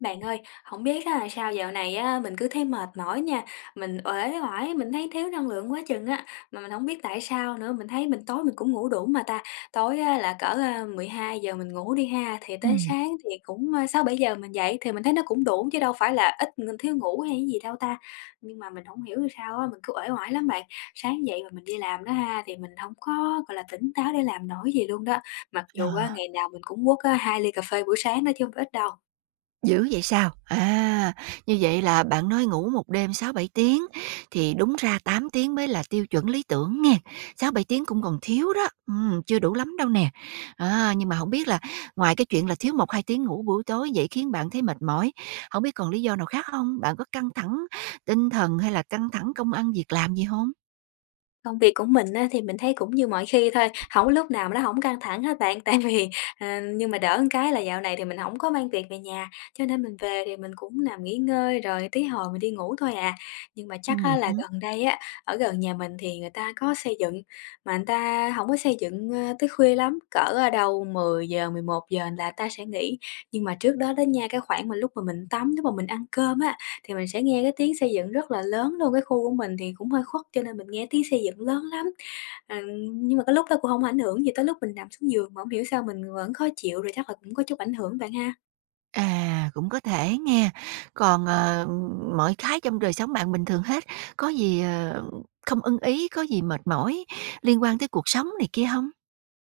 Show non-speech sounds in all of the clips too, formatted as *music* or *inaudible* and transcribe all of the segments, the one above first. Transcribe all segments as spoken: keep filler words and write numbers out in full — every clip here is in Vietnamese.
Bạn ơi, không biết á sao dạo này á mình cứ thấy mệt mỏi nha, mình uể oải, mình thấy thiếu năng lượng quá chừng á, mà mình không biết tại sao nữa, mình thấy mình tối mình cũng ngủ đủ mà ta. Tối á là cỡ, a, giờ mình ngủ đi ha, thì tới Ừm, sáng thì cũng, à, sáu bảy giờ mình dậy thì mình thấy nó cũng đủ chứ đâu phải là ít ng thiếu ngủ hay cái gì đâu ta. Nhưng mà mình không hiểu vì sao á, mình cứ uể oải lắm bạn, sáng dậy mà mình đi làm đó ha, thì mình không có, gọi là, tỉnh táo để làm nổi gì luôn đó, mặc ờ, dù á ngày nào mình cũng quất á hai ly cà phê buổi sáng đó chứ không phải ít đâu. Dữ vậy sao? À, như vậy là bạn nói ngủ một đêm sáu bảy tiếng thì đúng ra tám tiếng mới là tiêu chuẩn lý tưởng nghe. Sáu bảy tiếng cũng còn thiếu đó, ừm, chưa đủ lắm đâu nè. À, nhưng mà không biết là ngoài cái chuyện là thiếu một hai tiếng ngủ buổi tối vậy khiến bạn thấy mệt mỏi, không biết còn lý do nào khác không? Bạn có căng thẳng tinh thần hay là căng thẳng công ăn việc làm gì không? Công việc của mình á, thì mình thấy cũng như mọi khi thôi, hổng lúc nào mà nó hổng căng thẳng hết bạn. *laughs* Tại vì, ờ nhưng mà đỡ một cái là dạo này thì mình hổng có mang việc về nhà, cho nên mình về thì mình cũng nằm nghỉ ngơi rồi tí hồi mình đi ngủ thôi à. Nhưng mà chắc á là Ừm. gần đây á, ở gần nhà mình thì người ta có xây dựng, mà người ta hổng có xây dựng, ơ, tới khuya lắm, cỡ, ơ, đâu mười giờ, giờ mười một giờ là ta sẽ nghỉ. Nhưng mà trước đó đó nha, cái khoảng mà lúc mà mình tắm, lúc mà mình ăn cơm á, thì mình sẽ nghe cái tiếng xây dựng rất là lớn luôn, cái khu của mình thì cũng hơi khuất cho nên mình nghe tiếng xây dựng lớn lắm. Ờ, nhưng mà cái lúc đó cũng không ảnh hưởng gì tới lúc mình nằm xuống giường, mà không hiểu sao mình vẫn khó chịu, rồi chắc là cũng có chút ảnh hưởng bạn ha? À, cũng có thể nghe. Còn, ờ, mọi cái trong đời sống bạn bình thường hết, có gì, ờ, không ưng ý, có gì mệt mỏi liên quan tới cuộc sống này kia không?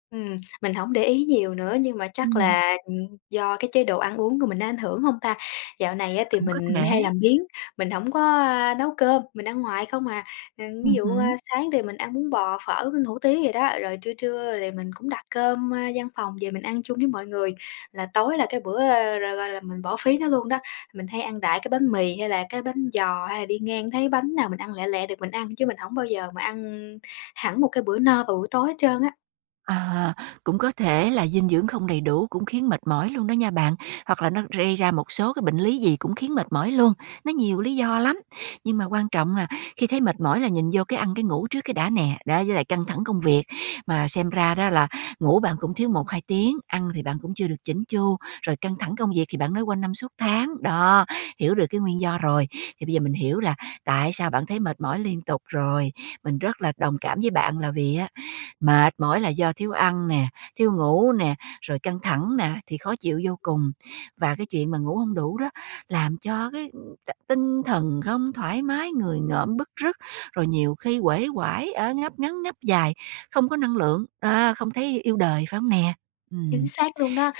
Ừm, mình hổng để ý nhiều nữa, nhưng mà chắc Ừm, là, ừm, do cái chế độ ăn uống của mình nó ảnh hưởng hông ta? Dạo này á thì cũng có mình hay thể. làm biếng, mình hổng có, a, nấu cơm, mình ăn ngoài không à. Ờ, ví Ừm dụ, a, hứm. sáng thì mình ăn bún bò, phở với hủ tiếu vậy đó, rồi trưa trưa thì mình cũng đặt cơm, a, văn phòng về mình ăn chung với mọi người, là tối là cái bữa, a, r gọi là, mình bỏ phí nó luôn đó. Mình hay ăn đại cái bánh mì hay là cái bánh giò, hay là đi ngang thấy bánh nào mình ăn lẹ lẹ được mình ăn, chứ mình hổng bao giờ mà ăn hẳn một cái bữa no vào buổi tối hết trơn á. À, cũng có thể là dinh dưỡng không đầy đủ cũng khiến mệt mỏi luôn đó nha bạn, hoặc là nó gây ra một số cái bệnh lý gì cũng khiến mệt mỏi luôn, nó nhiều lý do lắm. Nhưng mà quan trọng là khi thấy mệt mỏi là nhìn vô cái ăn cái ngủ trước cái đã nè, đó với lại căng thẳng công việc. Mà xem ra đó là ngủ bạn cũng thiếu một hai tiếng, ăn thì bạn cũng chưa được chỉnh chu, rồi căng thẳng công việc thì bạn nói quanh năm suốt tháng. Đó, hiểu được cái nguyên do rồi. Thì bây giờ mình hiểu là tại sao bạn thấy mệt mỏi liên tục rồi. Mình rất là đồng cảm với bạn là vì á, mệt mỏi là do thiếu ăn nè, thiếu ngủ nè, rồi căng thẳng nè, thì khó chịu vô cùng. Và cái chuyện mà ngủ không đủ đó làm cho cái ừ, t tinh thần không thoải mái, người ngợm bứt rứt, rồi nhiều khi uể oải, ở ngáp ngắn ngáp dài, không có năng lượng, a, không thấy yêu đời, phải không nè? Chính Ừm. xác luôn đó,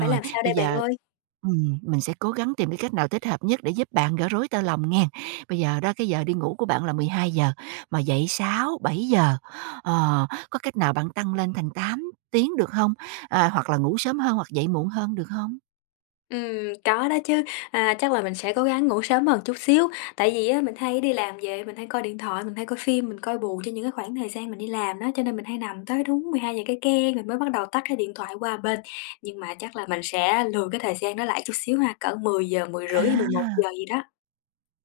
phải làm sao bây đây bạn giờ ơi? ừm, mình sẽ cố gắng tìm cái cách nào thích hợp nhất để giúp bạn gỡ rối tơ lòng nghe. Bây giờ đó, cái giờ đi ngủ của bạn là mười hai giờ mà dậy sáu giờ-bảy giờ, ờ, có cách nào bạn tăng lên thành tám tiếng được không? À, hoặc là ngủ sớm hơn hoặc dậy muộn hơn được không? Ừm, có đó chứ, à, chắc là mình sẽ cố gắng ngủ sớm hơn chút xíu, tại vì á mình hay đi làm về mình hay coi điện thoại, mình hay coi phim, mình coi buồn trong những cái khoảng thời gian mình đi làm đó, cho nên mình hay nằm tới đúng mười hai giờ cái keng mình mới bắt đầu tắt cái điện thoại qua bên. Nhưng mà chắc là mình sẽ lùi cái thời gian đó lại chút xíu ha, cỡ mười mười giờ mười rưỡi mười một À! giờ gì đó.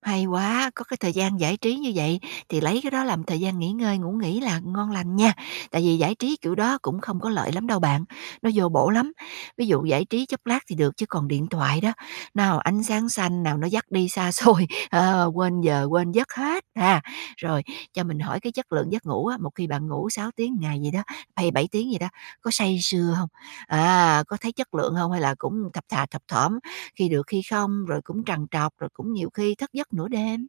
Hay quá, có cái thời gian giải trí như vậy thì lấy cái đó làm thời gian nghỉ ngơi, ngủ nghỉ là ngon lành nha. Tại vì giải trí kiểu đó cũng không có lợi lắm đâu bạn, nó vô bổ lắm. Ví dụ giải trí chốc lát thì được chứ còn điện thoại đó, nào ánh sáng xanh, nào nó dắt đi xa xôi, *laughs* ờ, quên giờ, quên giấc hết ha. Rồi cho mình hỏi cái chất lượng giấc ngủ á, một khi bạn ngủ sáu tiếng ngày gì đó, hay bảy tiếng gì đó, có say sưa không? À, có thấy chất lượng không hay là cũng thập thà thập thỏm khi được khi không, rồi cũng trằn trọc, rồi cũng nhiều khi thức giấc nửa đêm.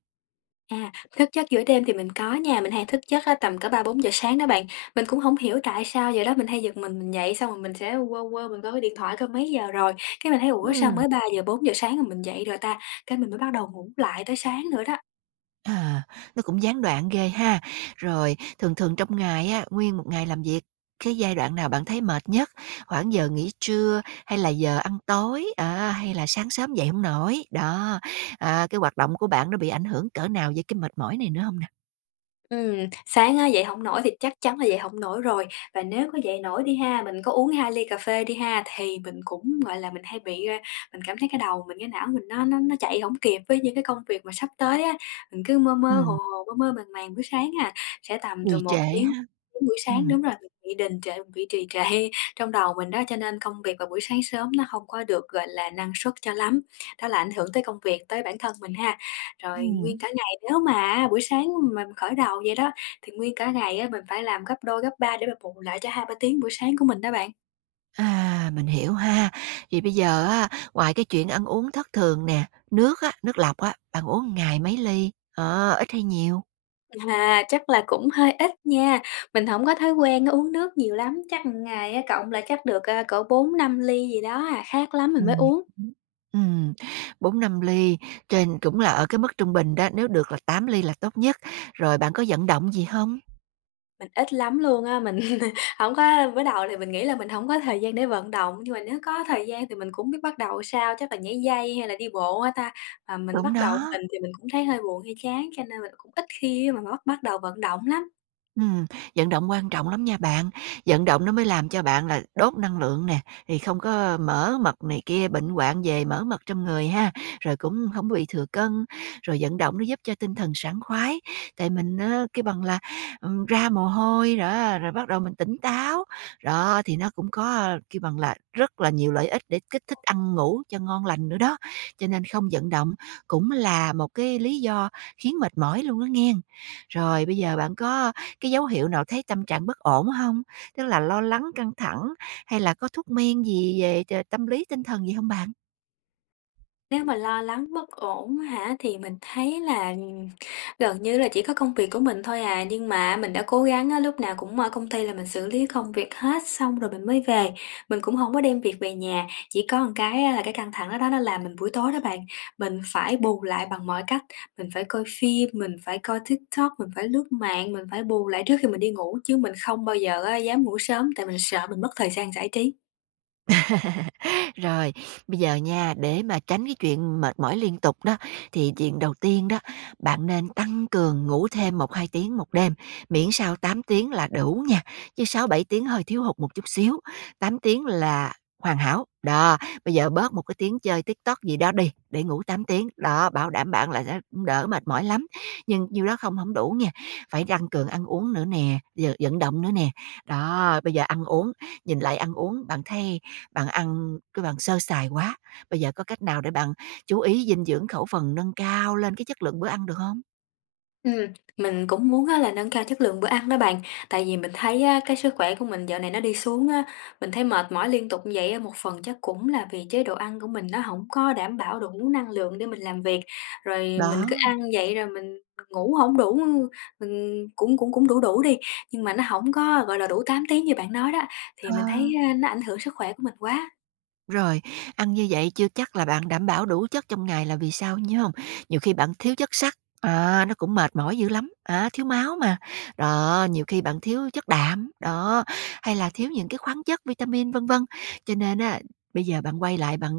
À, thức giấc giữa đêm thì mình có nha, mình hay thức giấc á tầm cỡ ba bốn giờ sáng đó bạn. Mình cũng không hiểu tại sao giờ đó mình hay giật mình, mình dậy xong rồi mình sẽ quơ quơ mình coi cái điện thoại coi mấy giờ rồi, cái mình thấy: "Ủa, sao Ừm. mới ba giờ bốn giờ sáng mà mình dậy rồi ta?" Cái mình mới bắt đầu ngủ lại tới sáng nữa đó. À, nó cũng gián đoạn ghê ha. Rồi thường thường trong ngày á, nguyên một ngày làm việc, cái giai đoạn nào bạn thấy mệt nhất? Khoảng giờ nghỉ trưa hay là giờ ăn tối, à, hay là sáng sớm dậy không nổi? Đó, à, cái hoạt động của bạn nó bị ảnh hưởng cỡ nào với cái mệt mỏi này nữa không nè? Ừm, sáng á, dậy hổng nổi thì chắc chắn là dậy hổng nổi rồi, và nếu có dậy nổi đi ha, mình có uống hai ly cà phê đi ha, thì mình cũng, gọi là, mình hay bị, a, mình cảm thấy cái đầu mình, cái não mình nó nó nó chạy hổng kịp với những cái công việc mà sắp tới á. Mình cứ mơ mơ hồ Ừm, hồ, mơ mơ màng màng buổi sáng à, sẽ tầm từ trì một trệ tiếng ha. đến buổi sáng Ừm. đúng rồi, mình bị đình trệ, mình bị trì trệ *laughs* trong đầu mình đó, cho nên công việc vào buổi sáng sớm nó không có được, gọi là, năng suất cho lắm. Đó là ảnh hưởng tới công việc, tới bản thân mình ha. Rồi nguyên Ừm. cả nếu mà buổi sáng mình khởi đầu vậy đó, thì nguyên cả ngày á mình phải làm gấp đôi, gấp ba để mà bù lại cho hai ba tiếng buổi sáng của mình đó bạn. À, mình hiểu ha. Vậy bây giờ á, ngoài cái chuyện ăn uống thất thường nè, nước á, nước lọc á, bạn uống ngày mấy ly? Ờ, ít hay nhiều? À, chắc là cũng hơi ít nha, mình không có thói quen uống nước nhiều lắm, chắc một ngày á cộng lại chắc được, a, cỡ bốn năm ly gì đó à, khác lắm mình mới Ừm, uống. ừm, ừm, bốn ly, trên cũng là ở cái mức trung bình đó, nếu được là tám ly là tốt nhất. Rồi bạn có vận động gì không? Mình ít lắm luôn á, mình *laughs* không có mới đầu thì mình nghĩ là mình không có thời gian để vận động, nhưng mà nếu có thời gian thì mình cũng biết bắt đầu sao, chắc là nhảy dây hay là đi bộ hả ta? Mà mình Đúng bắt đầu đó. mình thì mình cũng thấy hơi buồn, hơi chán, cho nên mình cũng ít khi mà bắt bắt đầu vận động lắm. Ừm, vận động quan trọng lắm nha bạn, vận động nó mới làm cho bạn là đốt năng lượng nè, thì không có mỡ mật này kia, bệnh hoạn về mỡ mật trong người ha, rồi cũng không bị thừa cân, rồi vận động nó giúp cho tinh thần sảng khoái. Tại mình á, kêu bằng là, ừm, ra mồ hôi đó, rồi bắt đầu mình tỉnh táo, đó, thì nó cũng có, cái bằng là, rất là nhiều lợi ích để kích thích ăn ngủ cho ngon lành nữa đó. Cho nên không vận động cũng là một cái lý do khiến mệt mỏi luôn đó nghe. Rồi bây giờ bạn có cái dấu hiệu nào thấy tâm trạng bất ổn không? Tức là lo lắng, căng thẳng hay là có thuốc men gì về t tâm lý, tinh thần gì không bạn? Nếu mà lo lắng bất ổn hả, thì mình thấy là, ừm, gần như là chỉ có công việc của mình thôi à, nhưng mà mình đã cố gắng á, lúc nào cũng ở công ty là mình xử lý công việc hết xong rồi mình mới về, mình cũng không có đem việc về nhà. Chỉ có một cái á là cái căng thẳng đó đó nó làm mình buổi tối đó bạn, mình phải bù lại bằng mọi cách, mình phải coi phim, mình phải coi TikTok, mình phải lướt mạng, mình phải bù lại trước khi mình đi ngủ, chứ mình không bao giờ á dám ngủ sớm tại mình sợ mình mất thời gian giải trí. Rồi, bây giờ nha, để mà tránh cái chuyện mệt mỏi liên tục đó, thì chuyện đầu tiên đó, bạn nên tăng cường ngủ thêm một hai tiếng một đêm, miễn sao tám tiếng là đủ nha, chứ sáu bảy tiếng hơi thiếu hụt một chút xíu, tám tiếng là hoàn hảo. Đó, bây giờ bớt một cái tiếng chơi TikTok gì đó đi, để ngủ tám tiếng, đó, bảo đảm bạn là sẽ cũng đỡ mệt mỏi lắm. Nhưng nhiêu đó không không đủ nha, phải tăng cường ăn uống nữa nè, giờ vận động nữa nè. Đó, bây giờ ăn uống, nhìn lại ăn uống, bạn thấy bạn ăn cái bạn sơ sài quá, bây giờ có cách nào để bạn chú ý dinh dưỡng, khẩu phần nâng cao lên cái chất lượng bữa ăn được không? Ừm, mình cũng muốn á là nâng cao chất lượng bữa ăn đó bạn, tại vì mình thấy á, cái sức khỏe của mình dạo này nó đi xuống á, mình thấy mệt mỏi liên tục như vậy á, một phần chắc cũng là vì chế độ ăn của mình nó không có đảm bảo đủ năng lượng để mình làm việc, rồi mình Đó, cứ ăn vậy rồi mình ngủ không đủ, mình cũng cũng cũng đủ đủ đi, nhưng mà nó không có, gọi là, đủ tám tiếng như bạn nói đó, thì ờ. mình thấy, a, nó ảnh hưởng sức khỏe của mình quá. Rồi, ăn như vậy chưa chắc là bạn đảm bảo đủ chất trong ngày là vì sao nhớ không? Nhiều khi bạn thiếu chất sắt, à, nó cũng mệt mỏi dữ lắm, á, thiếu máu mà. Đó, nhiều khi bạn thiếu chất đạm, đó, hay là thiếu những cái khoáng chất, vitamin, vân vân. Cho nên á, bây giờ bạn quay lại bạn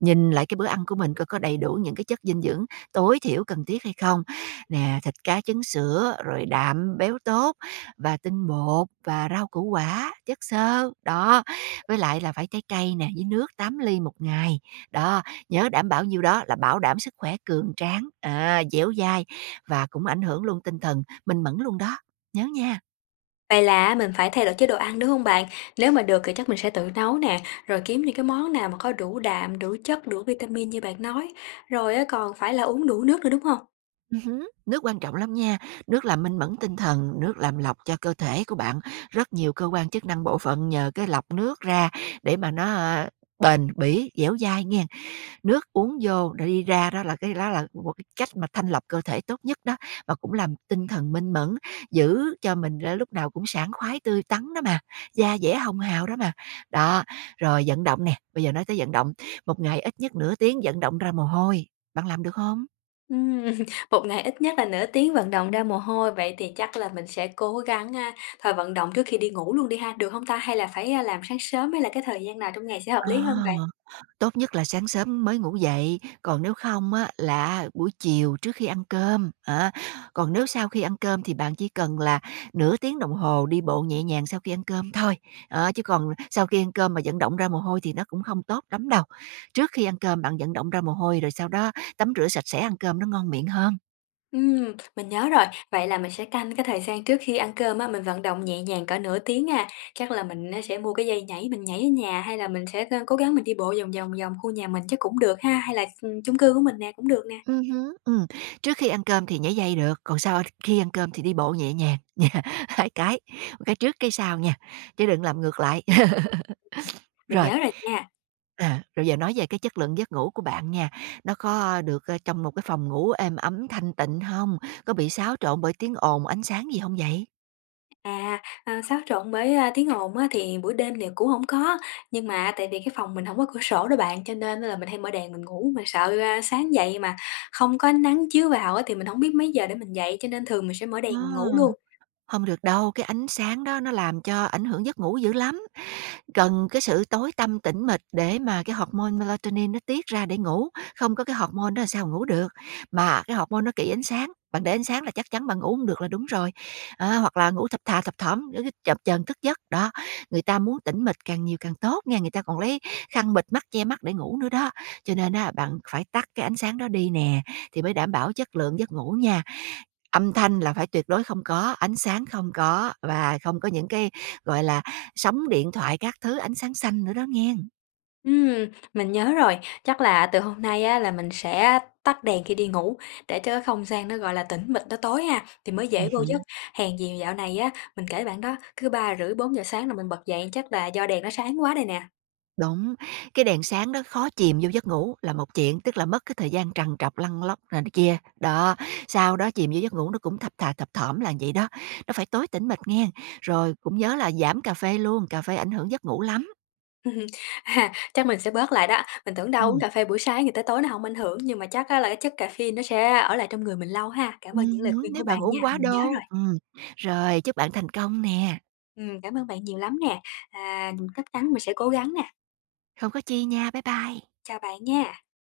nhìn lại cái bữa ăn của mình coi có đầy đủ những cái chất dinh dưỡng tối thiểu cần thiết hay không. Nè, thịt cá trứng sữa, rồi đạm, béo tốt và tinh bột và rau củ quả, chất xơ. Đó, với lại là phải trái cây nè, với nước tám ly một ngày. Đó, nhớ đảm bảo nhiêu đó là bảo đảm sức khỏe cường tráng, à, dẻo dai và cũng ảnh hưởng luôn tinh thần minh mẫn luôn đó, nhớ nha. Vậy là mình phải thay đổi chế độ ăn, đúng không bạn? Nếu mà được thì chắc mình sẽ tự nấu nè, rồi kiếm những cái món nào mà có đủ đạm, đủ chất, đủ vitamin như bạn nói, rồi á còn phải là uống đủ nước nữa, đúng không? Ừm hứm, nước quan trọng lắm nha, nước làm minh mẫn tinh thần, nước làm lọc cho cơ thể của bạn. Rất nhiều cơ quan chức năng bộ phận nhờ cái lọc nước ra để mà nó, ờ, bền bỉ, dẻo dai nghen. Nước uống vô rồi đi ra đó là cái đó là một cái cách mà thanh lọc cơ thể tốt nhất đó, và cũng làm tinh thần minh mẫn, giữ cho mình ra lúc nào cũng sảng khoái, tươi tắn đó mà, da dẻ hồng hào đó mà. Đó, rồi vận động nè, bây giờ nói tới vận động, một ngày ít nhất nửa tiếng vận động ra mồ hôi, bạn làm được không? Ừm, *laughs* một ngày ít nhất là nửa tiếng vận động ra mồ hôi, vậy thì chắc là mình sẽ cố gắng, a, thôi vận động trước khi đi ngủ luôn đi ha, được không ta? Hay là phải, a, làm sáng sớm hay là cái thời gian nào trong ngày sẽ hợp Ờ. lý hơn vậy? Tốt nhất là sáng sớm mới ngủ dậy, còn nếu không á là buổi chiều trước khi ăn cơm, á. Còn nếu sau khi ăn cơm thì bạn chỉ cần là nửa tiếng đồng hồ đi bộ nhẹ nhàng sau khi ăn cơm thôi, ờ, chứ còn sau khi ăn cơm mà vận động ra mồ hôi thì nó cũng không tốt lắm đâu. Trước khi ăn cơm bạn vận động ra mồ hôi rồi sau đó tắm rửa sạch sẽ ăn cơm nó ngon miệng hơn. Ừm, mình nhớ rồi. Vậy là mình sẽ canh cái thời gian trước khi ăn cơm á, mình vận động nhẹ nhàng cỡ nửa tiếng à. Chắc là mình á sẽ mua cái dây nhảy mình nhảy ở nhà, hay là mình sẽ, ơ, cố gắng mình đi bộ vòng vòng vòng khu nhà mình chắc cũng được ha, hay là, ừm, chung cư của mình nè, cũng được nè. Ừm hứm, ừm, trước khi ăn cơm thì nhảy dây được, còn sau khi ăn cơm thì đi bộ nhẹ nhàng nha, *laughs* hai cái, một cái trước cái sau nha, chứ đừng làm ngược lại. *laughs* Mình Rồi. nhớ rồi nha. À, rồi giờ nói về cái chất lượng giấc ngủ của bạn nha, nó có được, ơ, trong một cái phòng ngủ êm ấm, thanh tịnh không? Có bị xáo trộn bởi tiếng ồn, ánh sáng gì không vậy? À, à, xáo trộn bởi, a, tiếng ồn á thì buổi đêm thì cũng không có, nhưng mà tại vì cái phòng mình không có cửa sổ đó bạn, cho nên là mình hay mở đèn mình ngủ, mình sợ, a, sáng dậy mà không có ánh nắng chiếu vào á thì mình không biết mấy giờ để mình dậy, cho nên thường mình sẽ mở đèn mình ngủ luôn. Ờ, Hông được đâu, cái ánh sáng đó nó làm cho ảnh hưởng giấc ngủ dữ lắm. Cần cái sự tối tăm tĩnh mịch để mà cái hormone melatonin nó tiết ra để ngủ, không có cái hormone đó là sao ngủ được. Mà cái hormone nó kỵ ánh sáng, bạn để ánh sáng là chắc chắn bạn ngủ hông được là đúng rồi. Á, hoặc là ngủ thập thà thập thỏm, cứ chập chờn thức giấc, đó. Người ta muốn tĩnh mịch càng nhiều càng tốt nghe, người ta còn lấy khăn bịt mắt, che mắt để ngủ nữa đó. Cho nên á, bạn phải tắt cái ánh sáng đó đi nè, thì mới đảm bảo chất lượng giấc ngủ nha. Âm thanh là phải tuyệt đối không có, ánh sáng không có và không có những cái, gọi là, sóng điện thoại các thứ, ánh sáng xanh nữa đó nghe. Ừm, mình nhớ rồi, chắc là từ hôm nay á là mình sẽ tắt đèn khi đi ngủ để cho cái không gian nó, gọi là, tĩnh mịch nó tối ha, thì mới dễ Ừm vô giấc. hứm, Hèn gì dạo này á, mình kể bạn đó, cứ ba rưỡi bốn giờ sáng là mình bật dậy chắc là do đèn nó sáng quá đây nè. đúng, cái đèn sáng đó khó chìm vô giấc ngủ là một chuyện, tức là mất cái thời gian trằn trọc lăn lóc rồi này kia, đó, sau đó chìm vô giấc ngủ nó cũng thập thà thập thỏm là vậy đó, nó phải tối tĩnh mịch nghe. Rồi cũng nhớ là giảm cà phê luôn, cà phê ảnh hưởng giấc ngủ lắm. *laughs* À, chắc mình sẽ bớt lại đó, mình tưởng đâu uống Ừm, cà phê buổi sáng thì tới tối nó không ảnh hưởng, nhưng mà chắc á là cái chất caffeine nó sẽ ở lại trong người mình lâu ha. Cảm ơn những ừm lời hứm, khuyên của nếu bạn bạn nha, uống quá mình nhớ đô. rồi. Ừm, rồi chúc bạn thành công nè, Ừm, cảm ơn bạn nhiều lắm nè, à, chắc chắn mình sẽ cố gắng nè. không có chi nha, bye bye. Chào bạn nha.